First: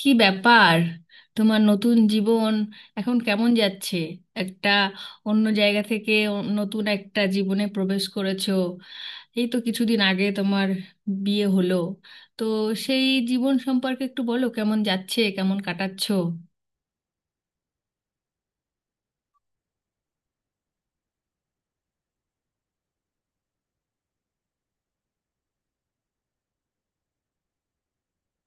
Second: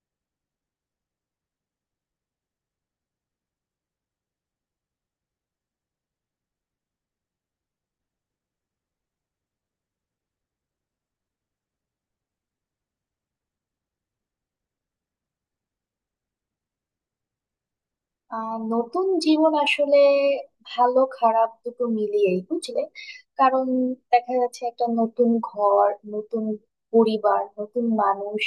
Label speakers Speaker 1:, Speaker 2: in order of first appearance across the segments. Speaker 1: কি ব্যাপার? তোমার নতুন জীবন এখন কেমন যাচ্ছে? একটা অন্য জায়গা থেকে নতুন একটা জীবনে প্রবেশ করেছো। এই তো কিছুদিন আগে তোমার বিয়ে হলো। তো সেই জীবন সম্পর্কে একটু বলো, কেমন যাচ্ছে, কেমন কাটাচ্ছো?
Speaker 2: নতুন জীবন আসলে ভালো খারাপ দুটো মিলিয়েই বুঝলে। কারণ দেখা যাচ্ছে একটা নতুন ঘর, নতুন পরিবার, নতুন মানুষ,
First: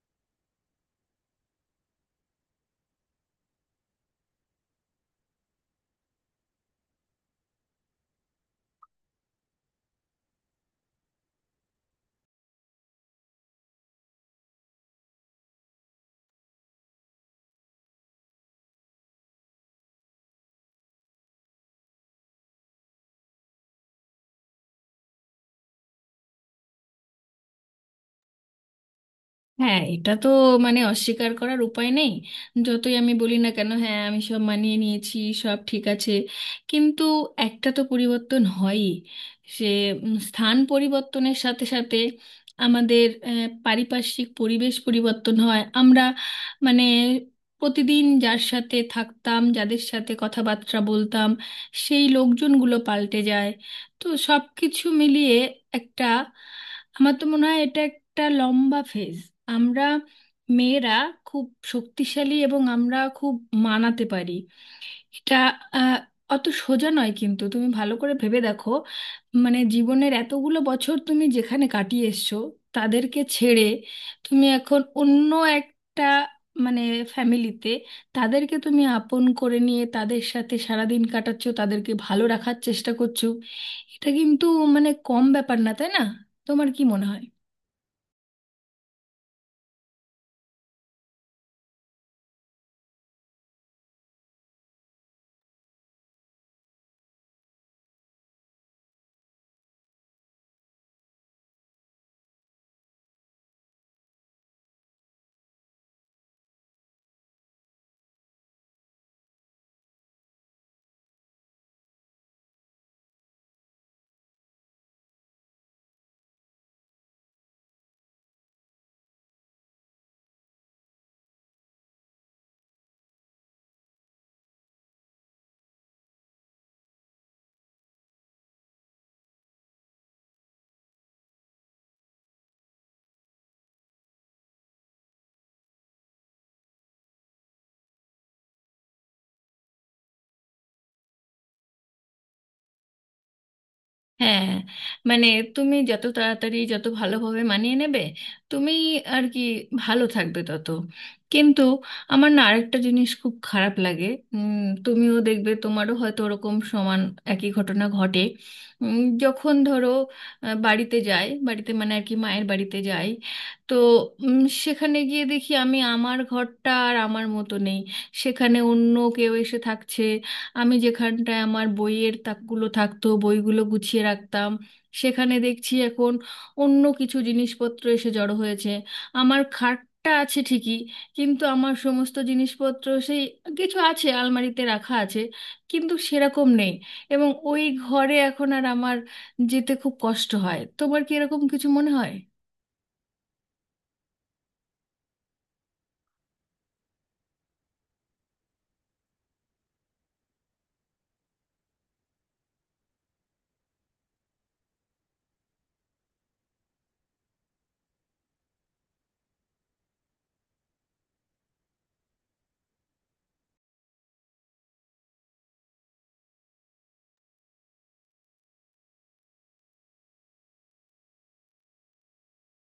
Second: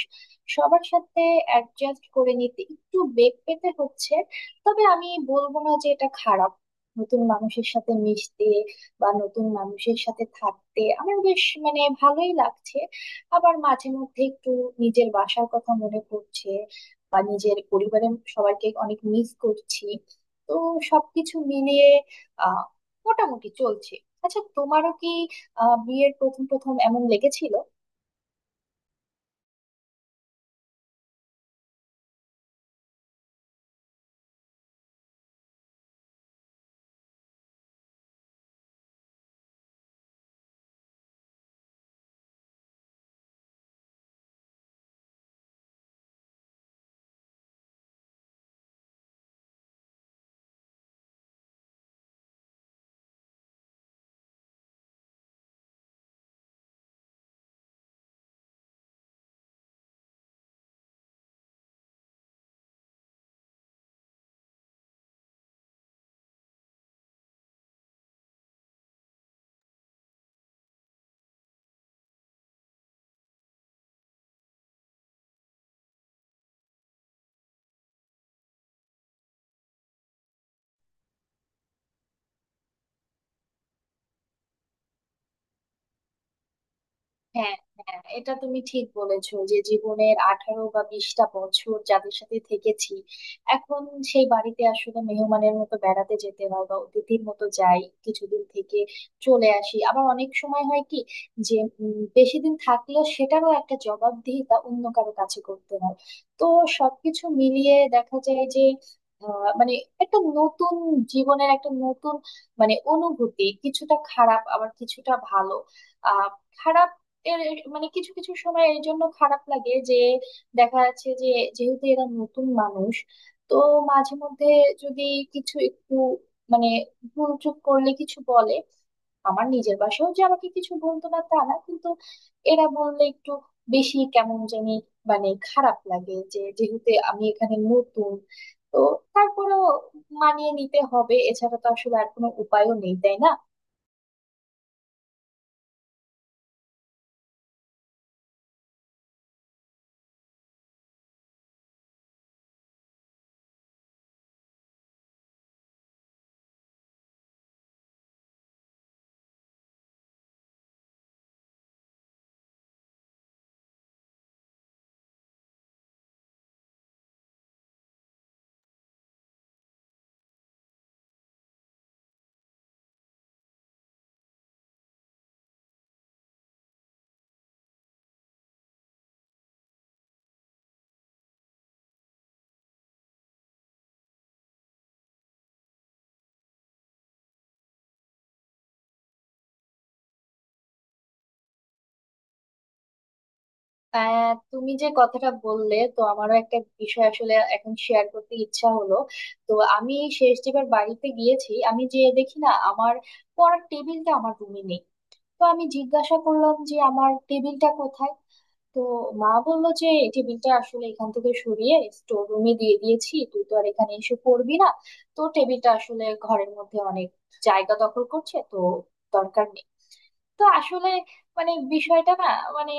Speaker 2: সবার সাথে অ্যাডজাস্ট করে নিতে একটু বেগ পেতে হচ্ছে। তবে আমি বলবো না যে এটা খারাপ। নতুন মানুষের সাথে মিশতে বা নতুন মানুষের সাথে থাকতে আমার বেশ, মানে ভালোই লাগছে। আবার মাঝে মধ্যে একটু নিজের বাসার কথা মনে পড়ছে বা নিজের পরিবারের সবাইকে অনেক মিস করছি। তো সবকিছু মিলিয়ে আহ মোটামুটি চলছে। আচ্ছা তোমারও কি বিয়ের প্রথম প্রথম এমন লেগেছিল?
Speaker 1: হ্যাঁ, এটা তো মানে অস্বীকার করার উপায় নেই। যতই আমি বলি না কেন হ্যাঁ আমি সব মানিয়ে নিয়েছি, সব ঠিক আছে, কিন্তু একটা তো পরিবর্তন হয়ই। সে স্থান পরিবর্তনের সাথে সাথে আমাদের পারিপার্শ্বিক পরিবেশ পরিবর্তন হয়, আমরা মানে প্রতিদিন যার সাথে থাকতাম যাদের সাথে কথাবার্তা বলতাম সেই লোকজনগুলো পাল্টে যায়। তো সব কিছু মিলিয়ে একটা, আমার তো মনে হয় এটা একটা লম্বা ফেজ। আমরা মেয়েরা খুব শক্তিশালী এবং আমরা খুব মানাতে পারি। এটা আহ, অত সোজা নয়, কিন্তু তুমি ভালো করে ভেবে দেখো মানে জীবনের এতগুলো বছর তুমি যেখানে কাটিয়ে এসছো তাদেরকে ছেড়ে তুমি এখন অন্য একটা মানে ফ্যামিলিতে তাদেরকে তুমি আপন করে নিয়ে তাদের সাথে সারাদিন কাটাচ্ছো, তাদেরকে ভালো রাখার চেষ্টা করছো। এটা কিন্তু মানে কম ব্যাপার না, তাই না? তোমার কি মনে হয়?
Speaker 2: হ্যাঁ, হ্যাঁ, এটা তুমি ঠিক বলেছো যে জীবনের 18 বা 20টা বছর যাদের সাথে থেকেছি, এখন সেই বাড়িতে আসলে মেহমানের মতো বেড়াতে যেতে হয়, বা অতিথির মতো যাই, কিছুদিন থেকে চলে আসি। আবার অনেক সময় হয় কি যে বেশি দিন থাকলেও সেটারও একটা জবাবদিহিতা অন্য কারো কাছে করতে হয়। তো সবকিছু মিলিয়ে দেখা যায় যে আহ, মানে একটা নতুন জীবনের একটা নতুন, মানে অনুভূতি কিছুটা খারাপ আবার কিছুটা ভালো। আহ খারাপ এর মানে কিছু কিছু সময় এর জন্য খারাপ লাগে যে দেখা যাচ্ছে যে যেহেতু এরা নতুন মানুষ, তো মাঝে মধ্যে যদি কিছু একটু মানে ভুল চুক করলে কিছু বলে। আমার নিজের বাসাও যে আমাকে কিছু বলতো না তা না, কিন্তু এরা বললে একটু বেশি কেমন জানি, মানে খারাপ লাগে যে যেহেতু আমি এখানে নতুন। তো তারপরেও মানিয়ে নিতে হবে, এছাড়া তো আসলে আর কোনো উপায়ও নেই তাই না।
Speaker 1: হ্যাঁ, মানে তুমি যত তাড়াতাড়ি যত ভালোভাবে মানিয়ে নেবে তুমি আর কি ভালো থাকবে তত। কিন্তু আমার না আরেকটা জিনিস খুব খারাপ লাগে। উম, তুমিও দেখবে তোমারও হয়তো ওরকম সমান একই ঘটনা ঘটে। যখন ধরো বাড়িতে যাই, বাড়িতে মানে আর কি মায়ের বাড়িতে যাই, তো উম, সেখানে গিয়ে দেখি আমি আমার ঘরটা আর আমার মতো নেই, সেখানে অন্য কেউ এসে থাকছে। আমি যেখানটায় আমার বইয়ের তাকগুলো থাকতো, বইগুলো গুছিয়ে রাখতাম, সেখানে দেখছি এখন অন্য কিছু জিনিসপত্র এসে জড়ো হয়েছে। আমার খাটটা আছে ঠিকই কিন্তু আমার সমস্ত জিনিসপত্র সেই, কিছু আছে আলমারিতে রাখা আছে কিন্তু সেরকম নেই। এবং ওই ঘরে এখন আর আমার যেতে খুব কষ্ট হয়। তোমার কি এরকম কিছু মনে হয়?
Speaker 2: তুমি যে কথাটা বললে তো আমারও একটা বিষয় আসলে এখন শেয়ার করতে ইচ্ছা হলো। তো আমি শেষ যেবার বাড়িতে গিয়েছি, আমি যে দেখি না আমার পড়ার টেবিলটা আমার রুমে নেই। তো আমি জিজ্ঞাসা করলাম যে আমার টেবিলটা কোথায়। তো মা বললো যে এই টেবিলটা আসলে এখান থেকে সরিয়ে স্টোর রুমে দিয়ে দিয়েছি, তুই তো আর এখানে এসে পড়বি না। তো টেবিলটা আসলে ঘরের মধ্যে অনেক জায়গা দখল করছে, তো দরকার নেই। তো আসলে, মানে বিষয়টা না, মানে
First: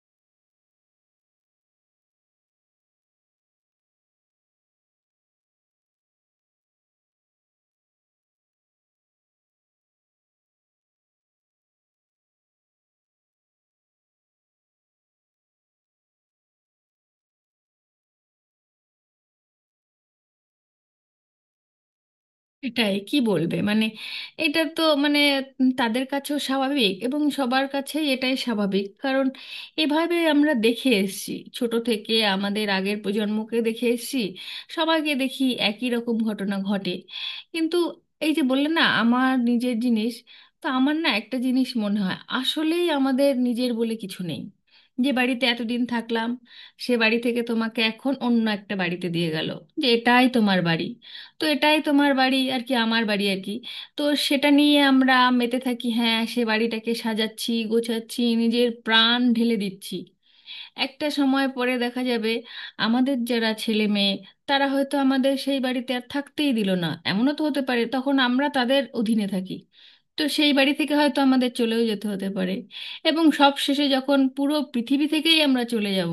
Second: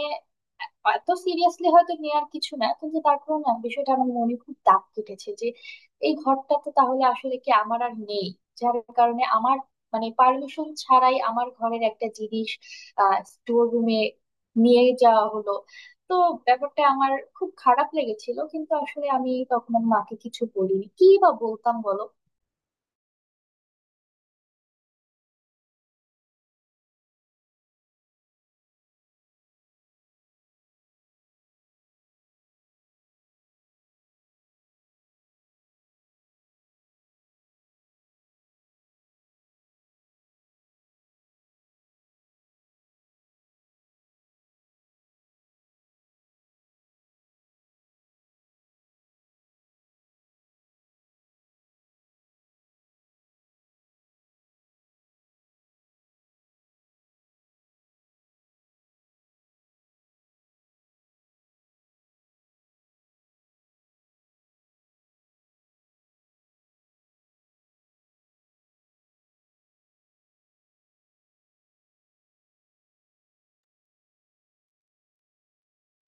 Speaker 2: এত সিরিয়াসলি হয়তো নেওয়ার কিছু না, কিন্তু তারপরে না বিষয়টা আমার মনে খুব দাগ কেটেছে যে এই ঘরটা তো তাহলে আসলে কি আমার আর নেই, যার কারণে আমার মানে পারমিশন ছাড়াই আমার ঘরের একটা জিনিস স্টোর রুমে নিয়ে যাওয়া হলো। তো ব্যাপারটা আমার খুব খারাপ লেগেছিল, কিন্তু আসলে আমি তখন আমার মাকে কিছু বলিনি, কি বা বলতাম বলো।
Speaker 1: এটাই কি বলবে মানে, এটা তো মানে তাদের কাছেও স্বাভাবিক এবং সবার কাছেই এটাই স্বাভাবিক, কারণ এভাবে আমরা দেখে এসেছি, ছোট থেকে আমাদের আগের প্রজন্মকে দেখে এসেছি, সবাইকে দেখি একই রকম ঘটনা ঘটে। কিন্তু এই যে বললে না আমার নিজের জিনিস, তো আমার না একটা জিনিস মনে হয় আসলেই আমাদের নিজের বলে কিছু নেই। যে বাড়িতে এতদিন থাকলাম সে বাড়ি থেকে তোমাকে এখন অন্য একটা বাড়িতে দিয়ে গেল যে এটাই তোমার বাড়ি। তো এটাই তোমার বাড়ি আর কি, আমার বাড়ি আর কি। তো সেটা নিয়ে আমরা মেতে থাকি, হ্যাঁ, সে বাড়িটাকে সাজাচ্ছি গোছাচ্ছি নিজের প্রাণ ঢেলে দিচ্ছি। একটা সময় পরে দেখা যাবে আমাদের যারা ছেলে মেয়ে তারা হয়তো আমাদের সেই বাড়িতে আর থাকতেই দিল না, এমনও তো হতে পারে, তখন আমরা তাদের অধীনে থাকি। তো সেই বাড়ি থেকে হয়তো আমাদের চলেও যেতে হতে পারে। এবং সব শেষে যখন পুরো পৃথিবী থেকেই আমরা চলে যাব,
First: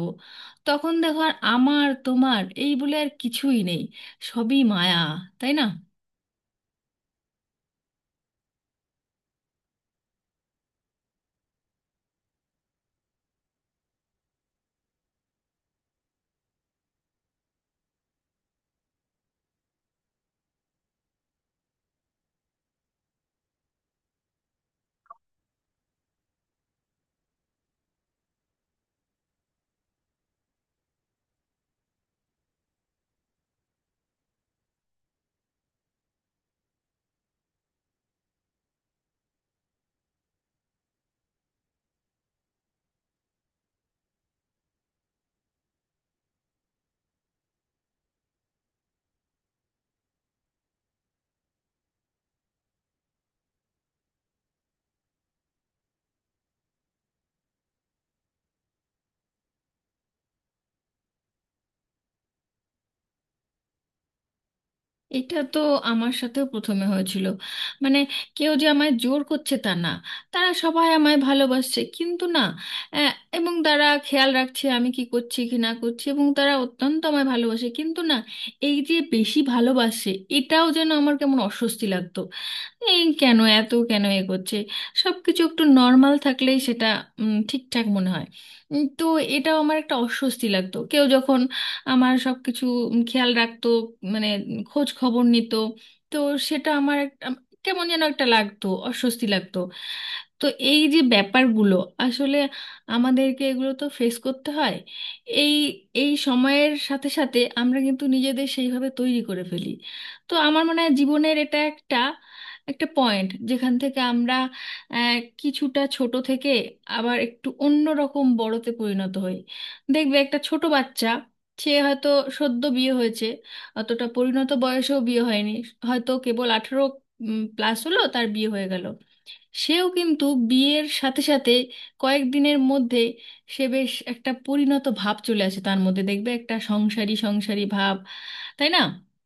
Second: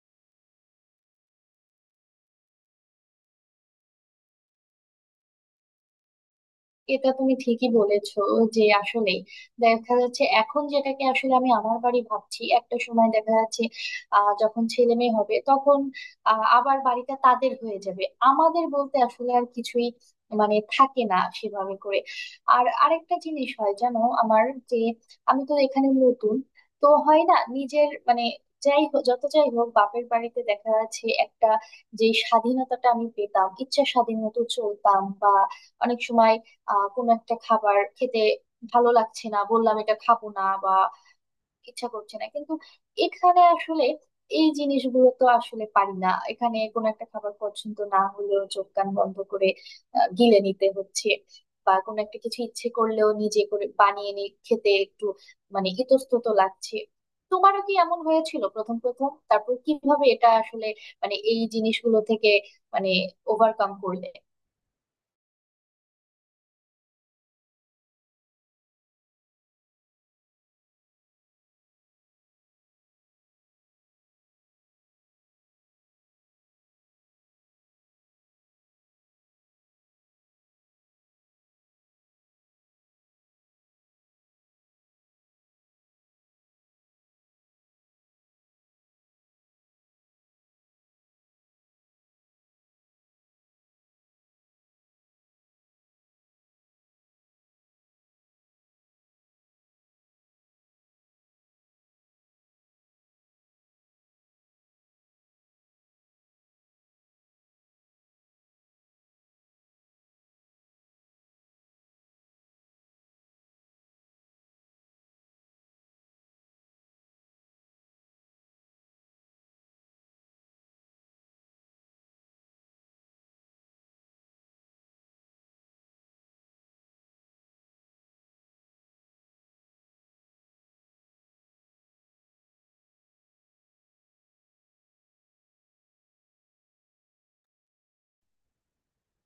Speaker 1: তখন দেখো আর আমার তোমার এই বলে আর কিছুই নেই। সবই মায়া, তাই না?
Speaker 2: এটা তুমি ঠিকই বলেছো যে আসলে দেখা যাচ্ছে এখন যেটাকে আসলে আমি আমার বাড়ি ভাবছি, একটা সময় দেখা যাচ্ছে যখন ছেলে মেয়ে হবে তখন আবার বাড়িটা তাদের হয়ে যাবে। আমাদের বলতে আসলে আর কিছুই, মানে থাকে না সেভাবে করে। আর আরেকটা জিনিস হয় জানো আমার, যে আমি তো এখানে নতুন, তো হয় না নিজের মানে, যাই হোক যত যাই হোক, বাপের বাড়িতে দেখা যাচ্ছে একটা, যে স্বাধীনতাটা আমি পেতাম, ইচ্ছা স্বাধীন মতো চলতাম, বা অনেক সময় কোনো একটা খাবার খেতে ভালো লাগছে না বললাম এটা খাবো না, বা ইচ্ছা করছে না, কিন্তু এখানে আসলে এই জিনিসগুলো তো আসলে পারি না। এখানে কোনো একটা খাবার পছন্দ না হলেও চোখ কান বন্ধ করে গিলে নিতে হচ্ছে। বা কোনো একটা কিছু ইচ্ছে করলেও নিজে করে বানিয়ে নিয়ে খেতে একটু, মানে ইতস্তত লাগছে। তোমারও কি এমন হয়েছিল প্রথম প্রথম? তারপর কিভাবে এটা আসলে, মানে এই জিনিসগুলো থেকে, মানে ওভারকাম করলে?
Speaker 1: এটা তো আমার সাথেও প্রথমে হয়েছিল। মানে কেউ যে আমায় জোর করছে তা না, তারা সবাই আমায় ভালোবাসছে কিন্তু না, আহ, এবং তারা খেয়াল রাখছে আমি কি করছি কি না করছি এবং তারা অত্যন্ত আমায় ভালোবাসে, কিন্তু না, এই যে বেশি ভালোবাসে এটাও যেন আমার কেমন অস্বস্তি লাগতো। এই কেন এত, কেন এ করছে? সবকিছু একটু নর্মাল থাকলেই সেটা ঠিকঠাক মনে হয়। তো এটাও আমার একটা অস্বস্তি লাগতো কেউ যখন আমার সবকিছু খেয়াল রাখতো, মানে খোঁজ খবর নিত, তো সেটা আমার কেমন যেন একটা লাগতো, অস্বস্তি লাগতো। তো এই যে ব্যাপারগুলো, আসলে আমাদেরকে এগুলো তো ফেস করতে হয়। এই এই সময়ের সাথে সাথে আমরা কিন্তু নিজেদের সেইভাবে তৈরি করে ফেলি। তো আমার মনে হয় জীবনের এটা একটা একটা পয়েন্ট যেখান থেকে আমরা আহ, কিছুটা ছোট থেকে আবার একটু অন্য রকম বড়তে পরিণত হই। দেখবে একটা ছোট বাচ্চা, সে হয়তো সদ্য বিয়ে হয়েছে, অতটা পরিণত বয়সেও বিয়ে হয়নি, হয়তো কেবল আঠেরো প্লাস হলো তার বিয়ে হয়ে গেল, সেও কিন্তু বিয়ের সাথে সাথে কয়েকদিনের মধ্যে সে বেশ একটা পরিণত ভাব চলে আসে তার মধ্যে, দেখবে একটা সংসারী সংসারী ভাব। তাই না?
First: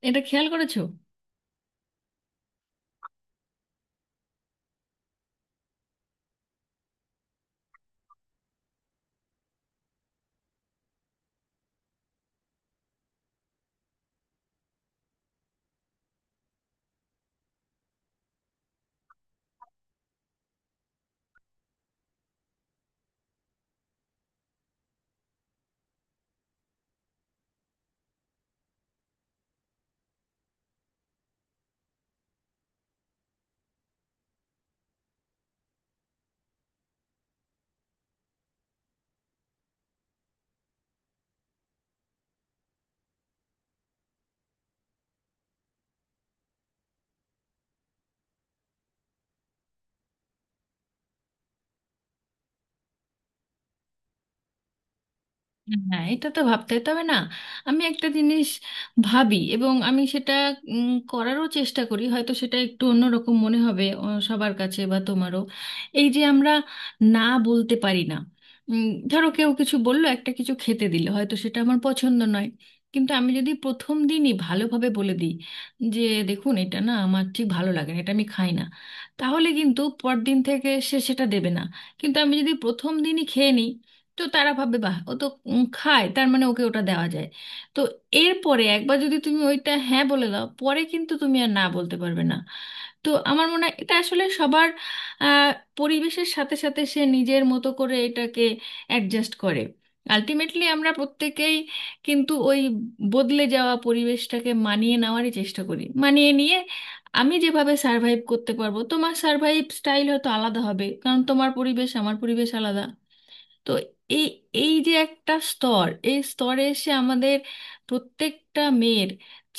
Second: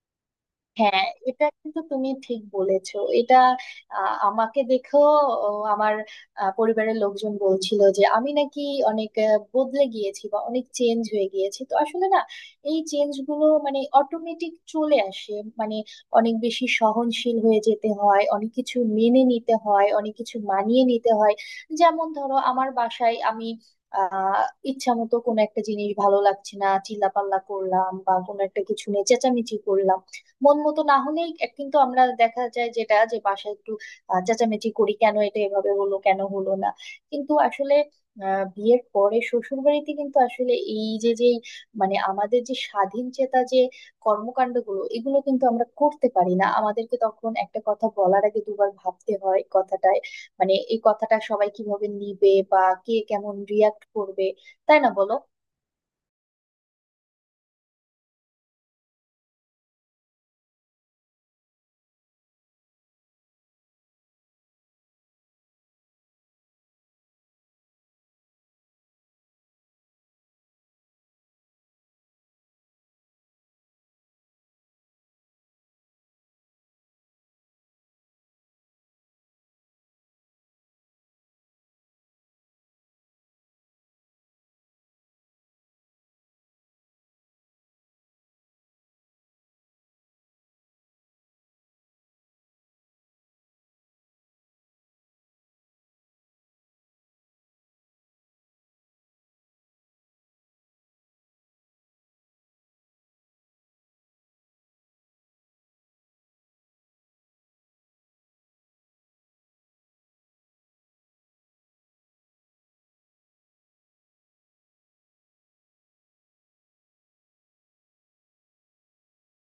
Speaker 1: এটা খেয়াল করেছো?
Speaker 2: হ্যাঁ, এটা কিন্তু তুমি ঠিক বলেছো। এটা আমাকে দেখেও, ও, আমার পরিবারের লোকজন বলছিল যে আমি নাকি অনেক বদলে গিয়েছি বা অনেক চেঞ্জ হয়ে গিয়েছি। তো আসলে না, এই চেঞ্জ গুলো মানে অটোমেটিক চলে আসে। মানে অনেক বেশি সহনশীল হয়ে যেতে হয়, অনেক কিছু মেনে নিতে হয়, অনেক কিছু মানিয়ে নিতে হয়। যেমন ধরো, আমার বাসায় আমি আহ ইচ্ছা মতো কোনো একটা জিনিস ভালো লাগছে না চিল্লাপাল্লা করলাম, বা কোনো একটা কিছু নিয়ে চেঁচামেচি করলাম, মন মতো না হলেই এক- কিন্তু আমরা দেখা যায় যেটা যে বাসায় একটু চেঁচামেচি করি, কেন এটা এভাবে হলো, কেন হলো না। কিন্তু আসলে বিয়ের পরে শ্বশুর বাড়িতে কিন্তু আসলে এই যে যে মানে আমাদের যে স্বাধীন চেতা যে কর্মকাণ্ডগুলো, এগুলো কিন্তু আমরা করতে পারি না। আমাদেরকে তখন একটা কথা বলার আগে দুবার ভাবতে হয় কথাটায়, মানে এই কথাটা সবাই কিভাবে নিবে বা কে কেমন রিয়াক্ট করবে, তাই না বলো।
Speaker 1: হ্যাঁ, এটা তো ভাবতে হয়। তবে না আমি একটা জিনিস ভাবি এবং আমি সেটা করারও চেষ্টা করি, হয়তো সেটা একটু অন্যরকম মনে হবে সবার কাছে বা তোমারও। এই যে আমরা না বলতে পারি না, উম, ধরো কেউ কিছু বললো, একটা কিছু খেতে দিল, হয়তো সেটা আমার পছন্দ নয়, কিন্তু আমি যদি প্রথম দিনই ভালোভাবে বলে দিই যে দেখুন, এটা না আমার ঠিক ভালো লাগে না, এটা আমি খাই না, তাহলে কিন্তু পরদিন থেকে সে সেটা দেবে না। কিন্তু আমি যদি প্রথম দিনই খেয়ে নিই, তো তারা ভাববে বাহ, ও তো খায়, তার মানে ওকে ওটা দেওয়া যায়। তো এরপরে একবার যদি তুমি ওইটা হ্যাঁ বলে দাও পরে কিন্তু তুমি আর না বলতে পারবে না। তো আমার মনে হয় এটা আসলে সবার আহ, পরিবেশের সাথে সাথে সে নিজের মতো করে এটাকে অ্যাডজাস্ট করে। আলটিমেটলি আমরা প্রত্যেকেই কিন্তু ওই বদলে যাওয়া পরিবেশটাকে মানিয়ে নেওয়ারই চেষ্টা করি, মানিয়ে নিয়ে আমি যেভাবে সার্ভাইভ করতে পারবো তোমার সার্ভাইভ স্টাইল হয়তো আলাদা হবে, কারণ তোমার পরিবেশ আমার পরিবেশ আলাদা। তো এই এই যে একটা স্তর, এই স্তরে এসে আমাদের প্রত্যেকটা মেয়ের,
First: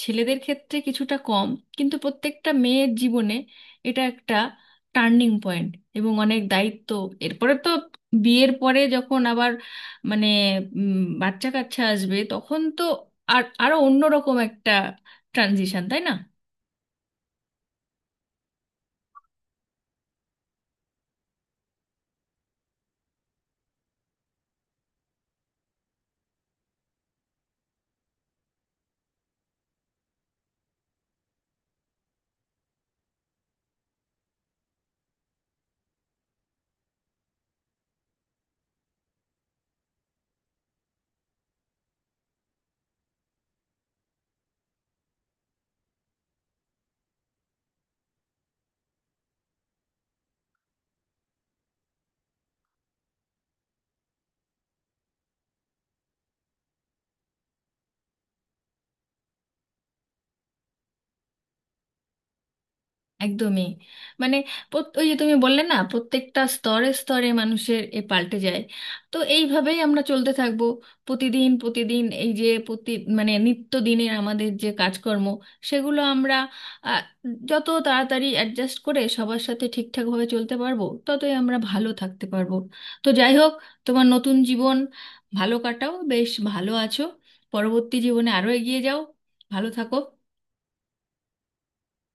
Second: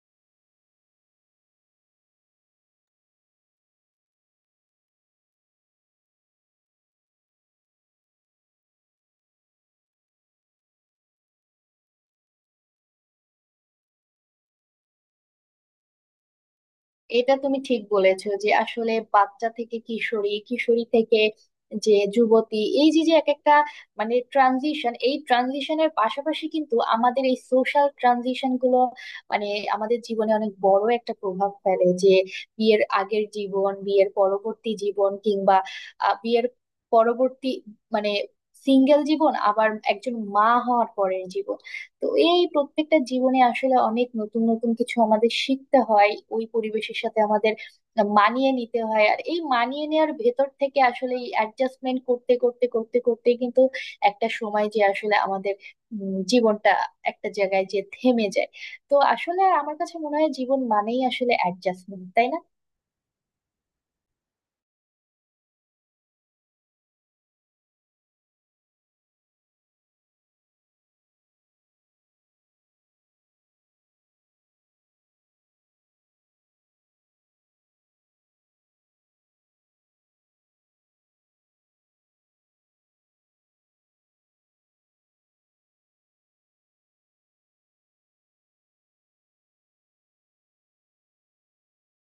Speaker 1: ছেলেদের ক্ষেত্রে কিছুটা কম, কিন্তু প্রত্যেকটা মেয়ের জীবনে এটা একটা টার্নিং পয়েন্ট এবং অনেক দায়িত্ব। এরপরে তো বিয়ের পরে যখন আবার মানে বাচ্চা কাচ্চা আসবে তখন তো আর আরো অন্যরকম একটা ট্রানজিশন, তাই না?
Speaker 2: এটা তুমি ঠিক বলেছো যে আসলে বাচ্চা থেকে কিশোরী, কিশোরী থেকে যে যুবতী, এই যে যে এক একটা মানে ট্রানজিশন, এই ট্রানজিশনের পাশাপাশি কিন্তু আমাদের এই সোশ্যাল ট্রানজিশন গুলো, মানে আমাদের জীবনে অনেক বড় একটা প্রভাব ফেলে। যে বিয়ের আগের জীবন, বিয়ের পরবর্তী জীবন, কিংবা বিয়ের পরবর্তী মানে সিঙ্গেল জীবন, আবার একজন মা হওয়ার পরের জীবন। তো এই প্রত্যেকটা জীবনে আসলে অনেক নতুন নতুন কিছু আমাদের শিখতে হয়, ওই পরিবেশের সাথে আমাদের মানিয়ে নিতে হয়। আর এই মানিয়ে নেওয়ার ভেতর থেকে আসলে এই অ্যাডজাস্টমেন্ট করতে করতে করতে করতে কিন্তু একটা সময় যে আসলে আমাদের জীবনটা একটা জায়গায় যে থেমে যায়। তো আসলে আমার কাছে মনে হয় জীবন মানেই আসলে অ্যাডজাস্টমেন্ট, তাই না।
Speaker 1: একদমই। মানে ওই যে তুমি বললে না প্রত্যেকটা স্তরে স্তরে মানুষের এ পাল্টে যায়। তো এইভাবেই আমরা চলতে থাকবো। প্রতিদিন প্রতিদিন এই যে প্রতি মানে নিত্য দিনের আমাদের যে কাজকর্ম, সেগুলো আমরা আহ, যত তাড়াতাড়ি অ্যাডজাস্ট করে সবার সাথে ঠিকঠাকভাবে চলতে পারবো ততই আমরা ভালো থাকতে পারবো। তো যাই হোক, তোমার নতুন জীবন ভালো কাটাও, বেশ ভালো আছো, পরবর্তী জীবনে আরো এগিয়ে যাও, ভালো থাকো।